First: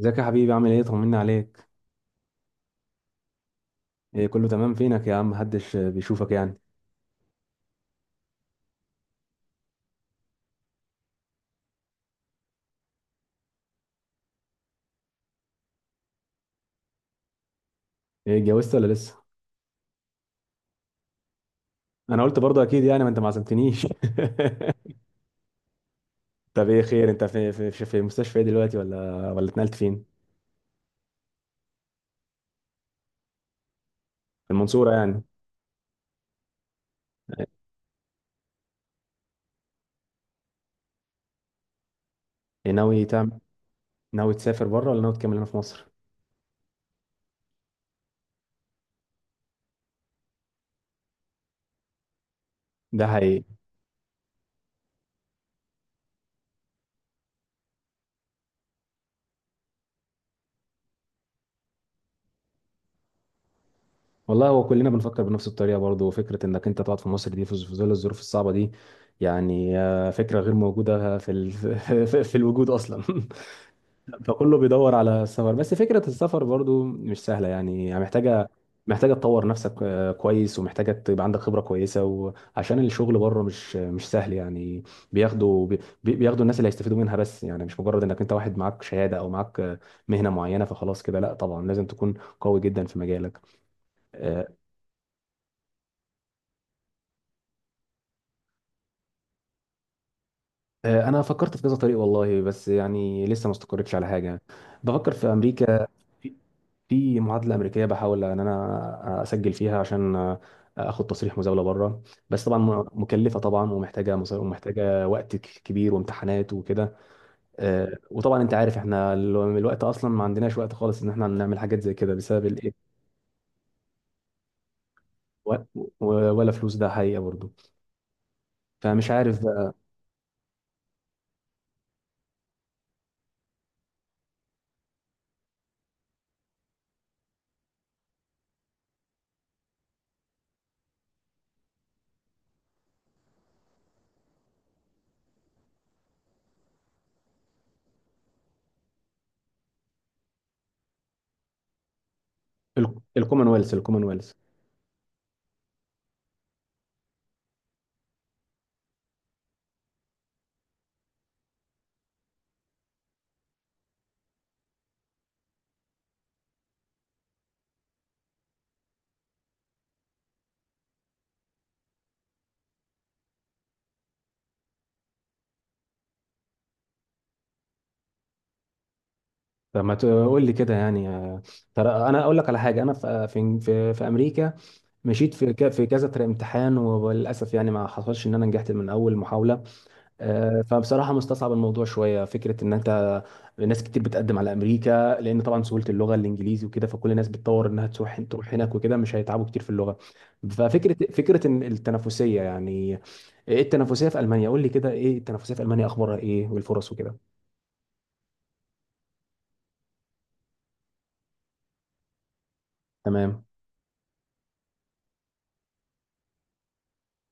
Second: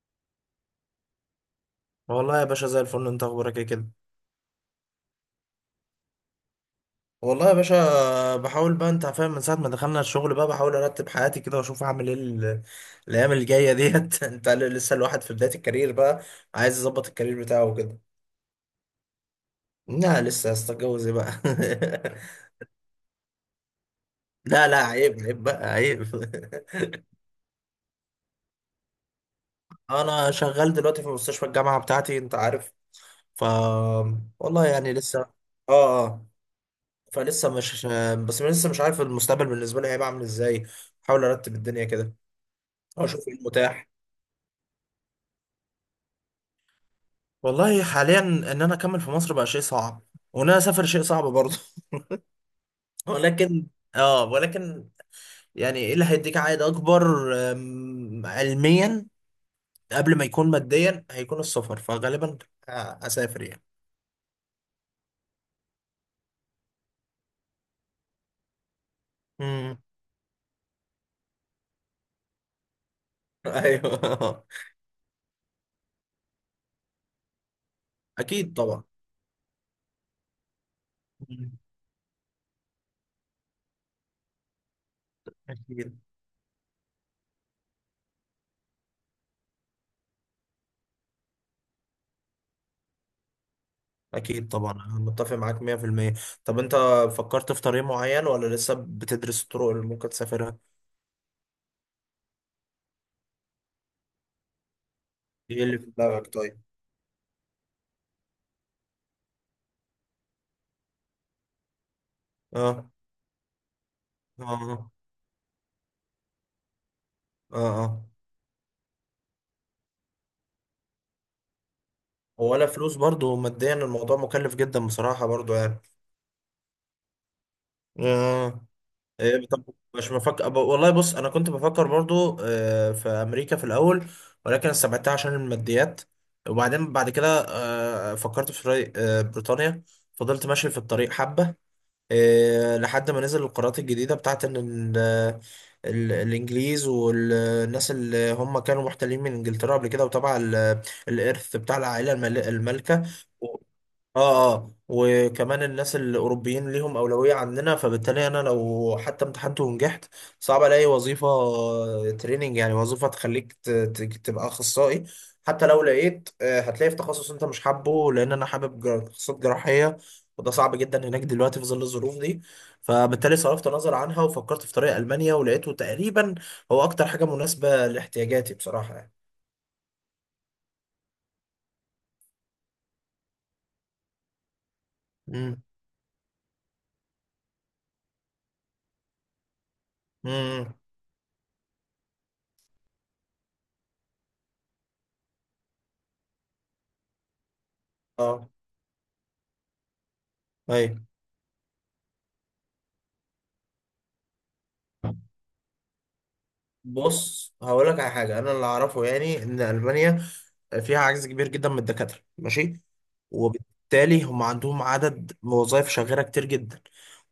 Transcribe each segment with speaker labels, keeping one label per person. Speaker 1: ازيك يا حبيبي، عامل ايه؟ طمنا عليك.
Speaker 2: والله يا باشا، زي الفل. انت اخبارك ايه كده؟
Speaker 1: ايه كله تمام؟ فينك يا عم؟ محدش بيشوفك يعني.
Speaker 2: والله يا باشا بحاول بقى، انت فاهم، من ساعة ما دخلنا الشغل بقى بحاول ارتب حياتي كده، واشوف هعمل ايه الايام الجاية ديت. انت لسه الواحد في بداية الكارير بقى، عايز يظبط الكارير بتاعه وكده.
Speaker 1: ايه اتجوزت ولا لسه؟
Speaker 2: لا، لسه. استتجوز ايه بقى؟
Speaker 1: انا قلت برضه، اكيد يعني، ما انت ما عزمتنيش.
Speaker 2: لا لا، عيب عيب بقى، عيب.
Speaker 1: طب ايه خير؟ انت في مستشفى ايه دلوقتي؟ ولا اتنقلت فين؟
Speaker 2: انا شغال دلوقتي في مستشفى الجامعة بتاعتي، انت عارف. ف
Speaker 1: في
Speaker 2: والله
Speaker 1: المنصورة
Speaker 2: يعني لسه.
Speaker 1: يعني؟
Speaker 2: اه اه. فلسه مش بس لسه مش عارف المستقبل بالنسبة لي هيبقى عامل ازاي. بحاول ارتب الدنيا كده،
Speaker 1: ايه ناوي
Speaker 2: اشوف ايه
Speaker 1: تعمل؟
Speaker 2: المتاح.
Speaker 1: ناوي تسافر بره ولا ناوي تكمل هنا في مصر؟
Speaker 2: والله حاليا ان انا اكمل في مصر بقى شيء صعب، وان انا اسافر شيء صعب برضه.
Speaker 1: ده حقيقي.
Speaker 2: ولكن. اه ولكن يعني ايه اللي هيديك عائد اكبر؟ علميا، قبل ما يكون ماديا هيكون السفر، فغالبا اسافر يعني.
Speaker 1: والله هو كلنا بنفكر بنفس الطريقة برضه. فكرة انك انت تقعد في مصر دي، في ظل الظروف الصعبة دي، يعني
Speaker 2: امم.
Speaker 1: فكرة غير موجودة في ال... في الوجود اصلا.
Speaker 2: ايوه.
Speaker 1: فكله بيدور على السفر، بس فكرة السفر برضو مش سهلة يعني. يعني محتاجة
Speaker 2: اكيد طبعا.
Speaker 1: محتاجة تطور نفسك كويس، ومحتاجة تبقى عندك
Speaker 2: مم.
Speaker 1: خبرة كويسة، وعشان الشغل بره مش سهل يعني. بياخدوا بي-
Speaker 2: اكيد.
Speaker 1: بياخدوا الناس اللي هيستفيدوا منها، بس يعني مش مجرد انك انت واحد معاك شهادة او معاك مهنة معينة فخلاص كده. لا طبعا لازم تكون قوي جدا في مجالك. آه،
Speaker 2: اكيد طبعا، انا متفق معاك 100%. طب انت، فكرت في طريق معين ولا لسه بتدرس الطرق اللي ممكن تسافرها؟
Speaker 1: انا فكرت في كذا طريق والله، بس يعني لسه ما استقرتش على حاجة. بفكر في
Speaker 2: ايه اللي
Speaker 1: امريكا.
Speaker 2: في دماغك طيب؟
Speaker 1: في معادله امريكيه بحاول ان انا اسجل فيها عشان اخد تصريح مزاوله بره. بس طبعا
Speaker 2: اه
Speaker 1: مكلفه طبعا، ومحتاجه مصاري،
Speaker 2: اه
Speaker 1: ومحتاجه وقت كبير وامتحانات وكده.
Speaker 2: اه اه.
Speaker 1: وطبعا انت عارف احنا الوقت اصلا ما عندناش وقت خالص ان احنا نعمل حاجات زي كده، بسبب
Speaker 2: ولا
Speaker 1: الايه.
Speaker 2: فلوس، برضو ماديا الموضوع مكلف جدا بصراحة برضو
Speaker 1: و-
Speaker 2: يعني.
Speaker 1: ولا فلوس، ده حقيقه برضو.
Speaker 2: آه.
Speaker 1: فمش عارف
Speaker 2: إيه طب.
Speaker 1: بقى.
Speaker 2: مش بفكر ب- والله بص، أنا كنت بفكر برضو في أمريكا في الأول، ولكن استبعدتها عشان الماديات. وبعدين بعد كده فكرت في بريطانيا، فضلت ماشي في الطريق حبة، لحد ما نزل القرارات الجديدة بتاعت إن الإنجليز والناس اللي هم كانوا محتلين من إنجلترا قبل كده، وتبع الإرث بتاع العائلة المالكة.
Speaker 1: الكومنولث الكومنولث.
Speaker 2: اه اه، وكمان الناس الاوروبيين ليهم اولويه عننا، فبالتالي انا لو حتى امتحنت ونجحت، صعب الاقي وظيفه، تريننج، يعني وظيفه تخليك تبقى اخصائي. حتى لو لقيت، هتلاقي في تخصص انت مش حابه، لان انا حابب تخصصات جراحيه، وده صعب جدا هناك دلوقتي في ظل الظروف دي. فبالتالي صرفت نظر عنها، وفكرت في طريق المانيا، ولقيته تقريبا هو اكتر حاجه مناسبه لاحتياجاتي بصراحه يعني.
Speaker 1: فما تقول لي كده يعني ترى انا اقول لك على حاجه. انا في امريكا مشيت في
Speaker 2: مم.
Speaker 1: في كذا امتحان، وللاسف يعني ما حصلش ان انا نجحت من اول محاوله.
Speaker 2: امم.
Speaker 1: فبصراحه مستصعب الموضوع شويه. فكره ان انت ناس كتير بتقدم على امريكا، لان طبعا سهوله اللغه الانجليزي وكده، فكل الناس بتطور انها تروح
Speaker 2: اه.
Speaker 1: تروح هناك وكده، مش هيتعبوا كتير في اللغه. ففكره
Speaker 2: ايوه.
Speaker 1: فكره إن التنافسيه يعني، ايه التنافسيه في المانيا؟ قول لي كده، ايه التنافسيه في المانيا، اخبارها ايه والفرص وكده؟
Speaker 2: بص، هقول لك على حاجه. انا اللي اعرفه يعني ان المانيا فيها عجز كبير جدا من الدكاتره، ماشي؟
Speaker 1: تمام.
Speaker 2: وبالتالي هم عندهم عدد وظائف شاغره كتير جدا،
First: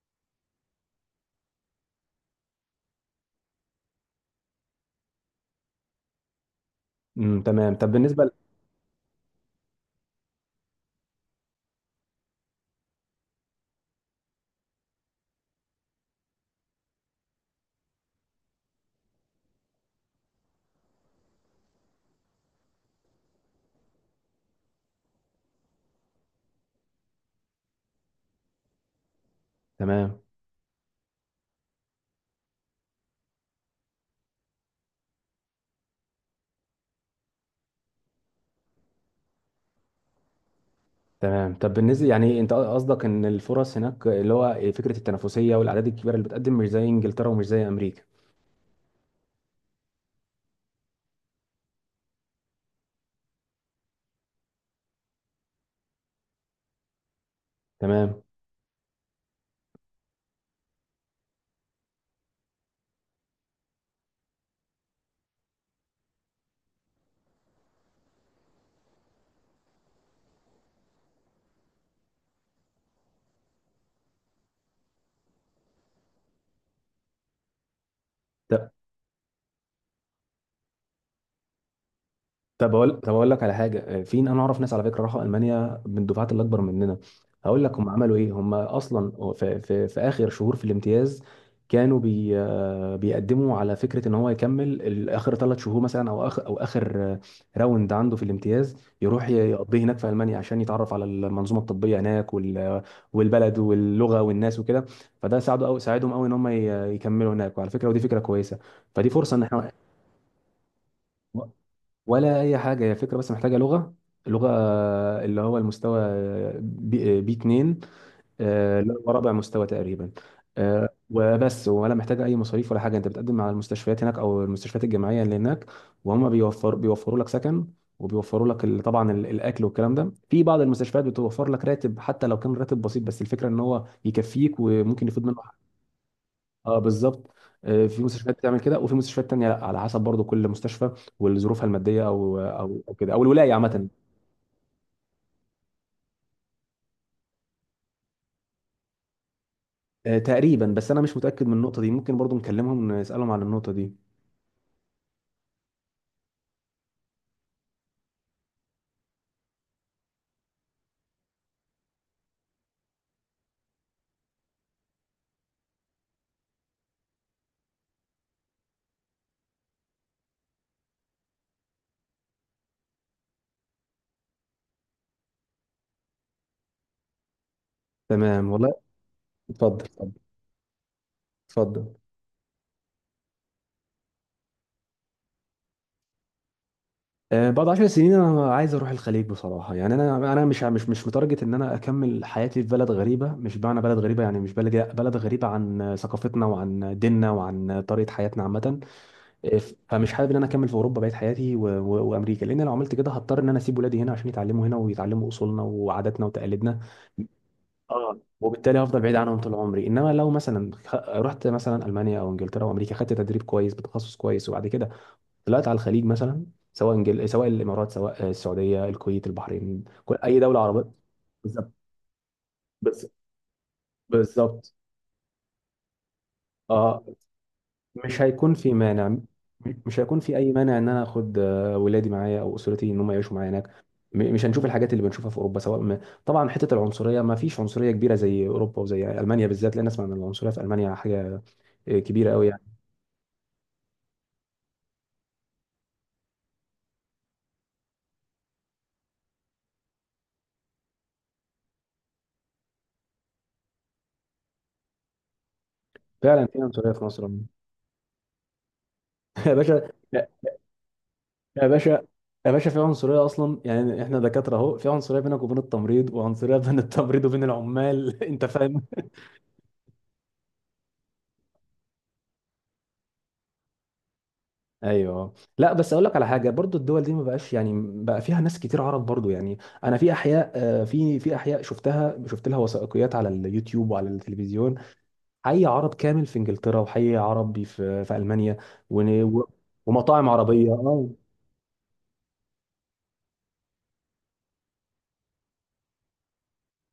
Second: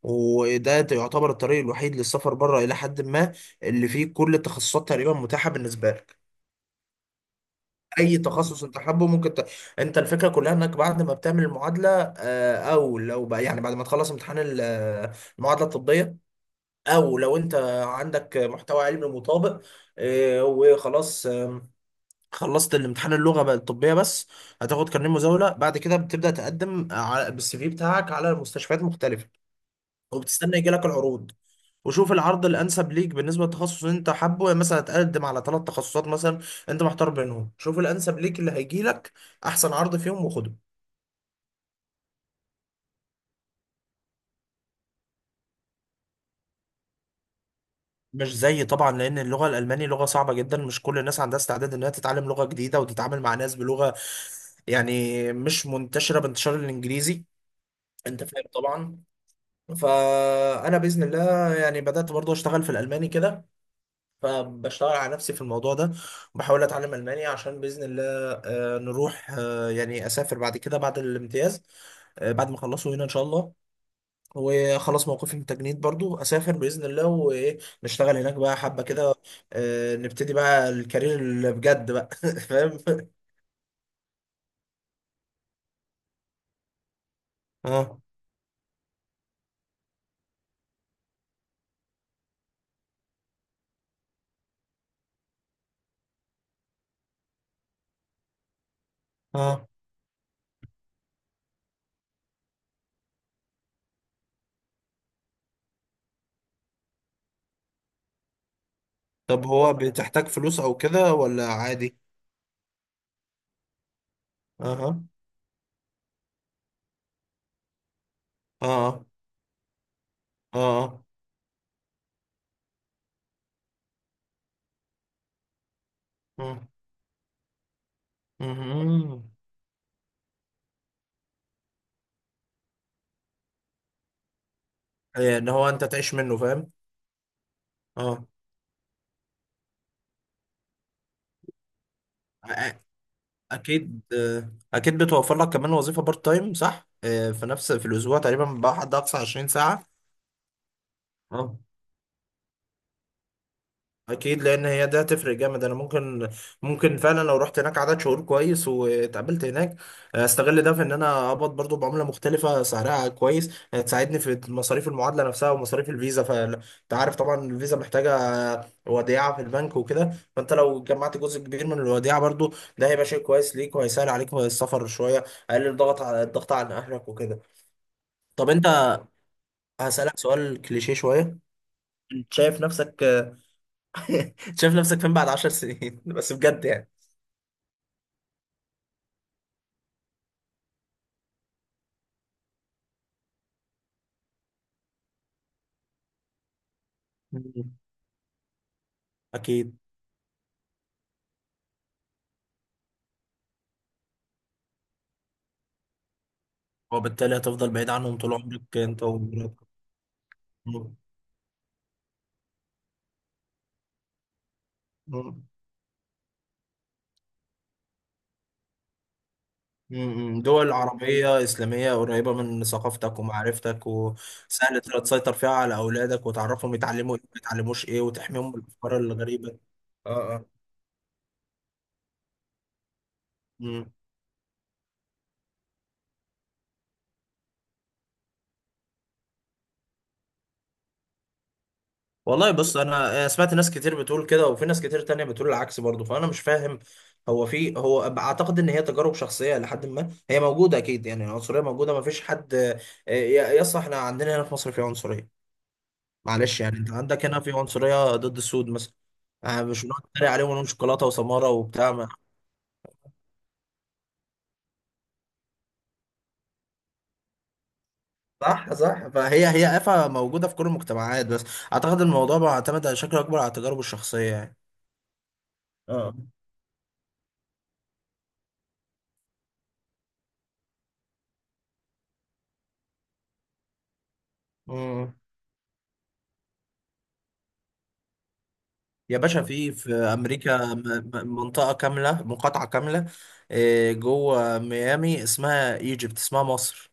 Speaker 2: وده يعتبر الطريق الوحيد للسفر بره الى حد ما، اللي فيه كل التخصصات تقريبا متاحه بالنسبه لك.
Speaker 1: امم، تمام. طب
Speaker 2: اي
Speaker 1: بالنسبه
Speaker 2: تخصص انت حابه ممكن. انت، الفكره كلها انك بعد ما بتعمل المعادله، او لو بقى يعني بعد ما تخلص امتحان المعادله الطبيه، او لو انت عندك محتوى علمي مطابق، وخلاص، خلصت الامتحان، اللغه بقى الطبيه بس، هتاخد كارنيه مزاوله. بعد كده بتبدا تقدم بالسي في بتاعك على مستشفيات مختلفه،
Speaker 1: تمام.
Speaker 2: وبتستنى يجي لك العروض، وشوف العرض الانسب ليك بالنسبه للتخصص اللي انت حابه. يعني مثلا تقدم على ثلاث تخصصات مثلا، انت محتار بينهم، شوف الانسب ليك اللي هيجي لك احسن عرض فيهم وخده.
Speaker 1: تمام، طب بالنسبه يعني انت قصدك ان الفرص هناك، اللي هو فكره التنافسيه والاعداد الكبيره اللي بتقدم، مش زي انجلترا ومش زي امريكا؟
Speaker 2: مش زي طبعا، لان اللغه الالماني لغه صعبه جدا، مش كل الناس عندها استعداد انها تتعلم لغه جديده وتتعامل مع ناس بلغه، يعني مش منتشره بانتشار الانجليزي.
Speaker 1: تمام.
Speaker 2: انت فاهم طبعا. فانا باذن الله يعني بدات برضو اشتغل في الالماني كده، فبشتغل على نفسي في الموضوع ده، وبحاول اتعلم الماني عشان باذن الله نروح، يعني اسافر بعد كده بعد الامتياز، بعد ما اخلصه هنا ان شاء الله، وخلاص موقفي من التجنيد برضو اسافر باذن الله، وايه، نشتغل هناك بقى
Speaker 1: طب
Speaker 2: حبه كده، نبتدي بقى الكارير اللي بجد بقى.
Speaker 1: طب
Speaker 2: فاهم.
Speaker 1: اقول طب اقول لك على حاجه، في انا اعرف ناس على فكره راحوا المانيا من الدفعات اللي اكبر مننا. هقول لك هم
Speaker 2: اه
Speaker 1: عملوا ايه. هم اصلا في اخر شهور في الامتياز كانوا بي آه، بيقدموا على فكره ان هو يكمل اخر ثلاث شهور مثلا، او اخر او اخر راوند عنده في الامتياز، يروح
Speaker 2: اه.
Speaker 1: يقضيه هناك في المانيا، عشان يتعرف على المنظومه الطبيه هناك وال والبلد واللغه والناس وكده. فده ساعده أو ساعدهم قوي ان يكملوا هناك، وعلى فكره ودي فكره كويسه. فدي فرصه ان
Speaker 2: طب
Speaker 1: احنا
Speaker 2: هو، بتحتاج فلوس او كده ولا عادي؟
Speaker 1: ولا اي حاجه، هي فكره بس محتاجه لغه. اللغه
Speaker 2: اها.
Speaker 1: اللي هو المستوى بي 2، اللي
Speaker 2: اه
Speaker 1: هو رابع مستوى تقريبا.
Speaker 2: اه
Speaker 1: وبس، ولا محتاجه اي مصاريف ولا حاجه. انت بتقدم على المستشفيات هناك او المستشفيات الجامعيه اللي هناك، وهم
Speaker 2: اه.
Speaker 1: بيوفروا لك سكن، وبيوفروا لك طبعا
Speaker 2: مم.
Speaker 1: الاكل والكلام ده. في بعض المستشفيات بتوفر لك راتب، حتى لو كان راتب بسيط، بس الفكره ان هو يكفيك وممكن يفيد منه.
Speaker 2: ان هو انت تعيش منه، فاهم.
Speaker 1: اه بالظبط. في
Speaker 2: اه.
Speaker 1: مستشفيات بتعمل كده، وفي مستشفيات تانية لا، على حسب برضو كل مستشفى وظروفها المادية او
Speaker 2: أ-
Speaker 1: او او كده، او الولاية عامة.
Speaker 2: اكيد. اكيد بتوفر لك كمان وظيفه بارت تايم، صح؟ في الاسبوع تقريبا بقى حد اقصى 20 ساعه.
Speaker 1: تقريبا، بس انا مش متأكد من
Speaker 2: اه
Speaker 1: النقطة دي. ممكن برضو نكلمهم نسألهم عن النقطة دي.
Speaker 2: اكيد، لان هي ده هتفرق جامد. انا ممكن فعلا لو رحت هناك عدد شهور كويس واتقابلت هناك، استغل ده في ان انا اقبض برضو بعمله مختلفه سعرها كويس، تساعدني في مصاريف المعادله نفسها ومصاريف الفيزا. فانت عارف طبعا الفيزا محتاجه وديعه في البنك وكده، فانت لو جمعت جزء كبير من الوديعه برضو ده هيبقى شيء كويس ليك، وهيسهل عليك السفر شويه، اقلل ضغط على الضغط على اهلك وكده.
Speaker 1: تمام
Speaker 2: طب انت،
Speaker 1: والله. اتفضل، اتفضل،
Speaker 2: هسألك سؤال كليشيه شويه.
Speaker 1: اتفضل.
Speaker 2: شايف نفسك. شايف نفسك فين بعد 10 سنين؟ بس بجد يعني.
Speaker 1: بعد 10 سنين انا عايز اروح الخليج بصراحة يعني. انا انا مش متارجت ان انا اكمل حياتي في بلد غريبة. مش معنى بلد غريبة يعني، مش بلد غريبة عن ثقافتنا وعن ديننا
Speaker 2: مم.
Speaker 1: وعن طريقة حياتنا عامة.
Speaker 2: أكيد.
Speaker 1: فمش حابب ان انا اكمل في اوروبا بقيت حياتي وامريكا، لان لو عملت كده هضطر ان انا اسيب ولادي هنا عشان يتعلموا هنا ويتعلموا اصولنا وعاداتنا وتقاليدنا.
Speaker 2: وبالتالي هتفضل بعيد عنهم
Speaker 1: اه،
Speaker 2: طول عمرك،
Speaker 1: وبالتالي هفضل
Speaker 2: أنت
Speaker 1: بعيد عنهم طول
Speaker 2: ومراتك.
Speaker 1: عمري. انما لو مثلا
Speaker 2: مم.
Speaker 1: رحت مثلا المانيا او انجلترا او امريكا، خدت تدريب كويس بتخصص كويس، وبعد كده
Speaker 2: مم.
Speaker 1: طلعت على الخليج مثلا، سواء انجل... سواء الامارات سواء السعوديه، الكويت، البحرين، كل اي
Speaker 2: مم.
Speaker 1: دوله
Speaker 2: دول
Speaker 1: عربيه.
Speaker 2: عربية
Speaker 1: بالظبط.
Speaker 2: إسلامية قريبة من
Speaker 1: بس-
Speaker 2: ثقافتك ومعرفتك،
Speaker 1: بالظبط.
Speaker 2: وسهل تقدر تسيطر فيها على أولادك، وتعرفهم
Speaker 1: اه،
Speaker 2: يتعلموا إيه ما يتعلموش إيه،
Speaker 1: مش
Speaker 2: وتحميهم
Speaker 1: هيكون
Speaker 2: من
Speaker 1: في
Speaker 2: الأفكار
Speaker 1: مانع
Speaker 2: الغريبة.
Speaker 1: مش هيكون في
Speaker 2: اه
Speaker 1: اي مانع ان انا اخد ولادي معايا او اسرتي ان هم يعيشوا معايا هناك.
Speaker 2: اه.
Speaker 1: مش هنشوف الحاجات اللي بنشوفها في اوروبا، سواء ما طبعا حته العنصريه. ما فيش عنصريه كبيره زي اوروبا وزي المانيا بالذات، لان اسمع ان العنصريه في المانيا حاجه كبيره قوي
Speaker 2: والله بص،
Speaker 1: يعني.
Speaker 2: انا سمعت ناس كتير بتقول كده، وفي ناس كتير تانية بتقول العكس برضه، فانا مش فاهم. هو اعتقد ان هي تجارب شخصيه، لحد ما هي موجوده اكيد، يعني العنصريه موجوده، ما فيش حد. يس، احنا عندنا هنا في مصر في عنصريه.
Speaker 1: فعلا
Speaker 2: معلش
Speaker 1: في
Speaker 2: يعني، انت
Speaker 1: عنصريه في
Speaker 2: عندك
Speaker 1: مصر.
Speaker 2: هنا في عنصريه ضد السود مثلا،
Speaker 1: يا
Speaker 2: مش
Speaker 1: باشا
Speaker 2: بنقعد
Speaker 1: يا
Speaker 2: نتريق عليهم ونقول شوكولاته وسماره
Speaker 1: يا
Speaker 2: وبتاع
Speaker 1: باشا،
Speaker 2: ما-
Speaker 1: يا باشا، في عنصريه اصلا يعني. احنا دكاتره اهو، في عنصريه بينك وبين التمريض، وعنصريه بين التمريض وبين العمال. انت
Speaker 2: صح
Speaker 1: فاهم.
Speaker 2: صح، فهي هي آفة موجوده في كل المجتمعات، بس اعتقد الموضوع بيعتمد على شكل اكبر على التجارب الشخصيه يعني.
Speaker 1: ايوه. لا بس اقول
Speaker 2: اه.
Speaker 1: لك على حاجه برضو، الدول دي ما بقاش يعني، بقى فيها ناس كتير عرب برضو يعني. انا في احياء في احياء شفتها، شفت لها وثائقيات على اليوتيوب وعلى التلفزيون.
Speaker 2: مم.
Speaker 1: حي عرب كامل في انجلترا، وحي عربي في المانيا،
Speaker 2: يا
Speaker 1: ون-
Speaker 2: باشا،
Speaker 1: و-
Speaker 2: في
Speaker 1: ومطاعم عربيه.
Speaker 2: امريكا
Speaker 1: اه،
Speaker 2: منطقه كامله، مقاطعه كامله جوه ميامي اسمها ايجيبت، اسمها مصر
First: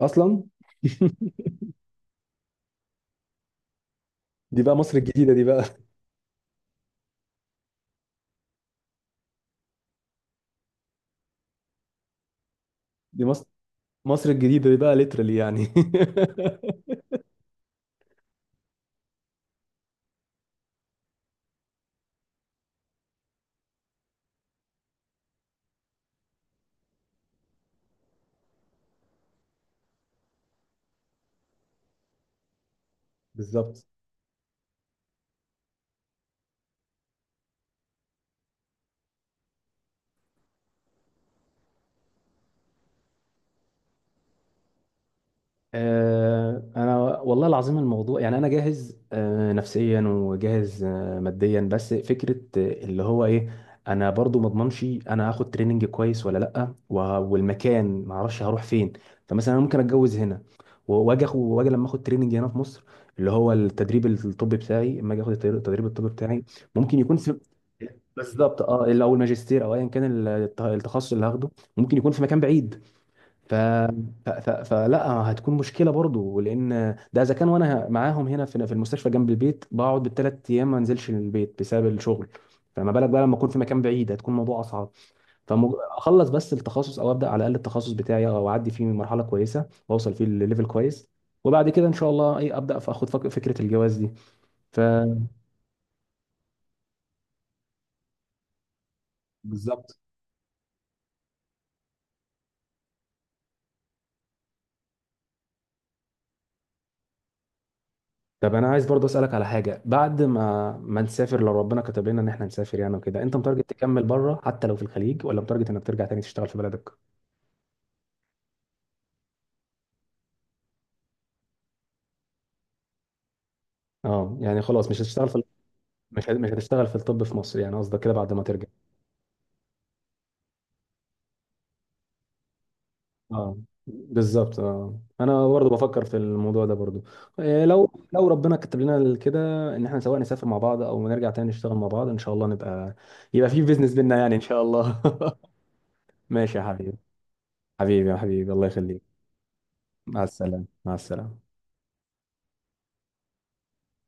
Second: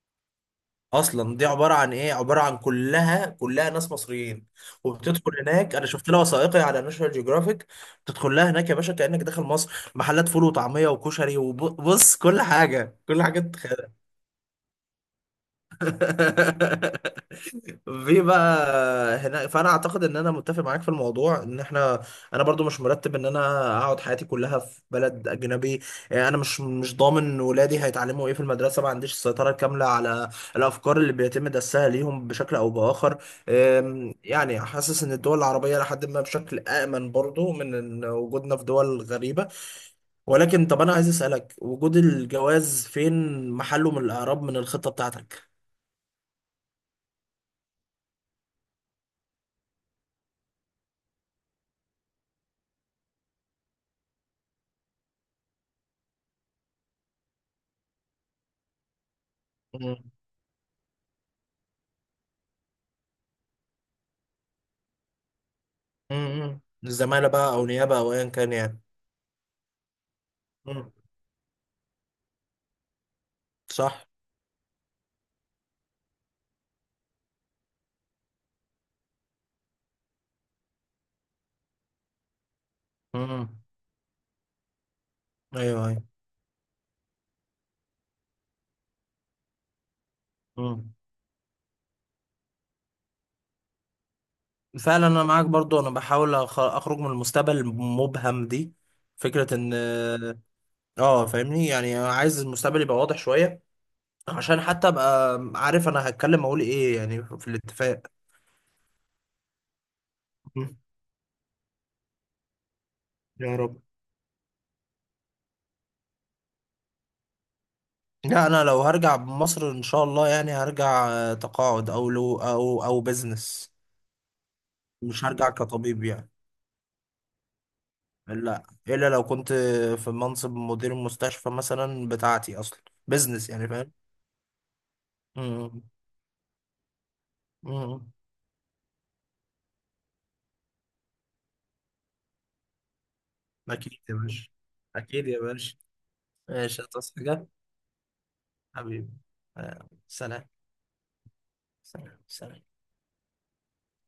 Speaker 1: اصلا.
Speaker 2: اصلا. دي عباره عن ايه؟ عباره عن كلها كلها ناس مصريين.
Speaker 1: دي بقى مصر
Speaker 2: وبتدخل
Speaker 1: الجديده دي بقى.
Speaker 2: هناك، انا شفت لها وثائقي على ناشونال جيوغرافيك. بتدخل لها هناك يا باشا كانك داخل مصر. محلات فول وطعميه وكشري وبص، كل حاجه كل
Speaker 1: دي
Speaker 2: حاجه
Speaker 1: مصر،
Speaker 2: تتخيلها.
Speaker 1: مصر الجديده دي بقى ليترالي يعني.
Speaker 2: في بقى هنا. فانا اعتقد ان انا متفق معاك في الموضوع، ان احنا، انا برضو مش مرتب ان انا اقعد حياتي كلها في بلد اجنبي. يعني انا مش ضامن ولادي هيتعلموا ايه في المدرسه، ما عنديش السيطره الكامله على الافكار اللي بيتم دسها ليهم بشكل او باخر.
Speaker 1: بالظبط.
Speaker 2: يعني حاسس ان الدول العربيه لحد ما بشكل امن برضو من إن وجودنا في دول غريبه. ولكن، طب انا عايز اسالك، وجود الجواز فين محله من الاعراب من الخطه بتاعتك؟
Speaker 1: انا والله العظيم، الموضوع يعني انا جاهز نفسيا، وجاهز ماديا، بس فكره اللي هو ايه، انا برضو ما اضمنش انا هاخد تريننج كويس ولا لا، والمكان ما اعرفش هروح فين. فمثلا انا ممكن اتجوز هنا واجي واجي لما اخد تريننج هنا في مصر، اللي هو التدريب الطبي بتاعي. اما اجي اخد التدريب الطبي بتاعي ممكن يكون
Speaker 2: الزمالة
Speaker 1: في،
Speaker 2: بقى، أو نيابة، أو أيا كان
Speaker 1: بالظبط.
Speaker 2: يعني.
Speaker 1: اه، او الماجستير او ايا كان
Speaker 2: امم.
Speaker 1: التخصص اللي هاخده، ممكن يكون في مكان بعيد. ف...
Speaker 2: صح.
Speaker 1: فلا هتكون مشكله برضو، لان ده اذا كان وانا معاهم هنا في المستشفى جنب البيت، بقعد بالثلاث ايام ما انزلش البيت بسبب الشغل، فما بالك بقى لما اكون في
Speaker 2: امم.
Speaker 1: مكان بعيد، هتكون الموضوع اصعب.
Speaker 2: أيوه أيوه.
Speaker 1: فاخلص بس التخصص، او ابدا على الاقل التخصص بتاعي، او اعدي فيه من مرحله كويسه واوصل فيه لليفل
Speaker 2: امم.
Speaker 1: كويس، وبعد كده ان شاء الله ايه ابدا فاخد فكره الجواز دي. ف،
Speaker 2: فعلا أنا معاك برضو. أنا بحاول أخرج من المستقبل المبهم دي. فكرة إن،
Speaker 1: بالظبط.
Speaker 2: فاهمني يعني، أنا عايز المستقبل يبقى واضح شوية، عشان حتى أبقى عارف أنا هتكلم أقول إيه يعني في الاتفاق.
Speaker 1: طب انا عايز برضه اسالك على حاجه. بعد ما
Speaker 2: مم.
Speaker 1: ما نسافر، لو ربنا كتب لنا ان احنا نسافر يعني وكده، انت
Speaker 2: يا
Speaker 1: متارجت
Speaker 2: رب.
Speaker 1: تكمل بره حتى لو في الخليج، ولا متارجت انك ترجع تاني تشتغل في بلدك؟
Speaker 2: لا، أنا لو هرجع مصر إن شاء الله يعني هرجع تقاعد، أو لو، أو بزنس.
Speaker 1: اه، يعني خلاص مش
Speaker 2: مش
Speaker 1: هتشتغل في،
Speaker 2: هرجع كطبيب يعني.
Speaker 1: مش هتشتغل في الطب في مصر يعني، قصدك كده بعد ما
Speaker 2: لا،
Speaker 1: ترجع؟
Speaker 2: الا لو كنت في منصب مدير المستشفى مثلا بتاعتي اصلا. بزنس
Speaker 1: اه،
Speaker 2: يعني، فاهم.
Speaker 1: بالظبط. اه، انا برضه
Speaker 2: مم.
Speaker 1: بفكر في الموضوع ده برضه. إيه لو
Speaker 2: مم.
Speaker 1: لو ربنا كتب لنا كده ان احنا سواء نسافر مع بعض او نرجع تاني نشتغل مع بعض، ان شاء الله نبقى، يبقى في
Speaker 2: اكيد
Speaker 1: بيزنس
Speaker 2: يا
Speaker 1: بينا يعني ان
Speaker 2: باشا.
Speaker 1: شاء الله.
Speaker 2: اكيد يا باشا.
Speaker 1: ماشي يا
Speaker 2: ماشي.
Speaker 1: حبيبي.
Speaker 2: هتصحى حاجه؟
Speaker 1: حبيبي يا حبيبي، الله
Speaker 2: حبيبي.
Speaker 1: يخليك. مع
Speaker 2: سلام.
Speaker 1: السلامه، مع السلامه.
Speaker 2: سلام سلام.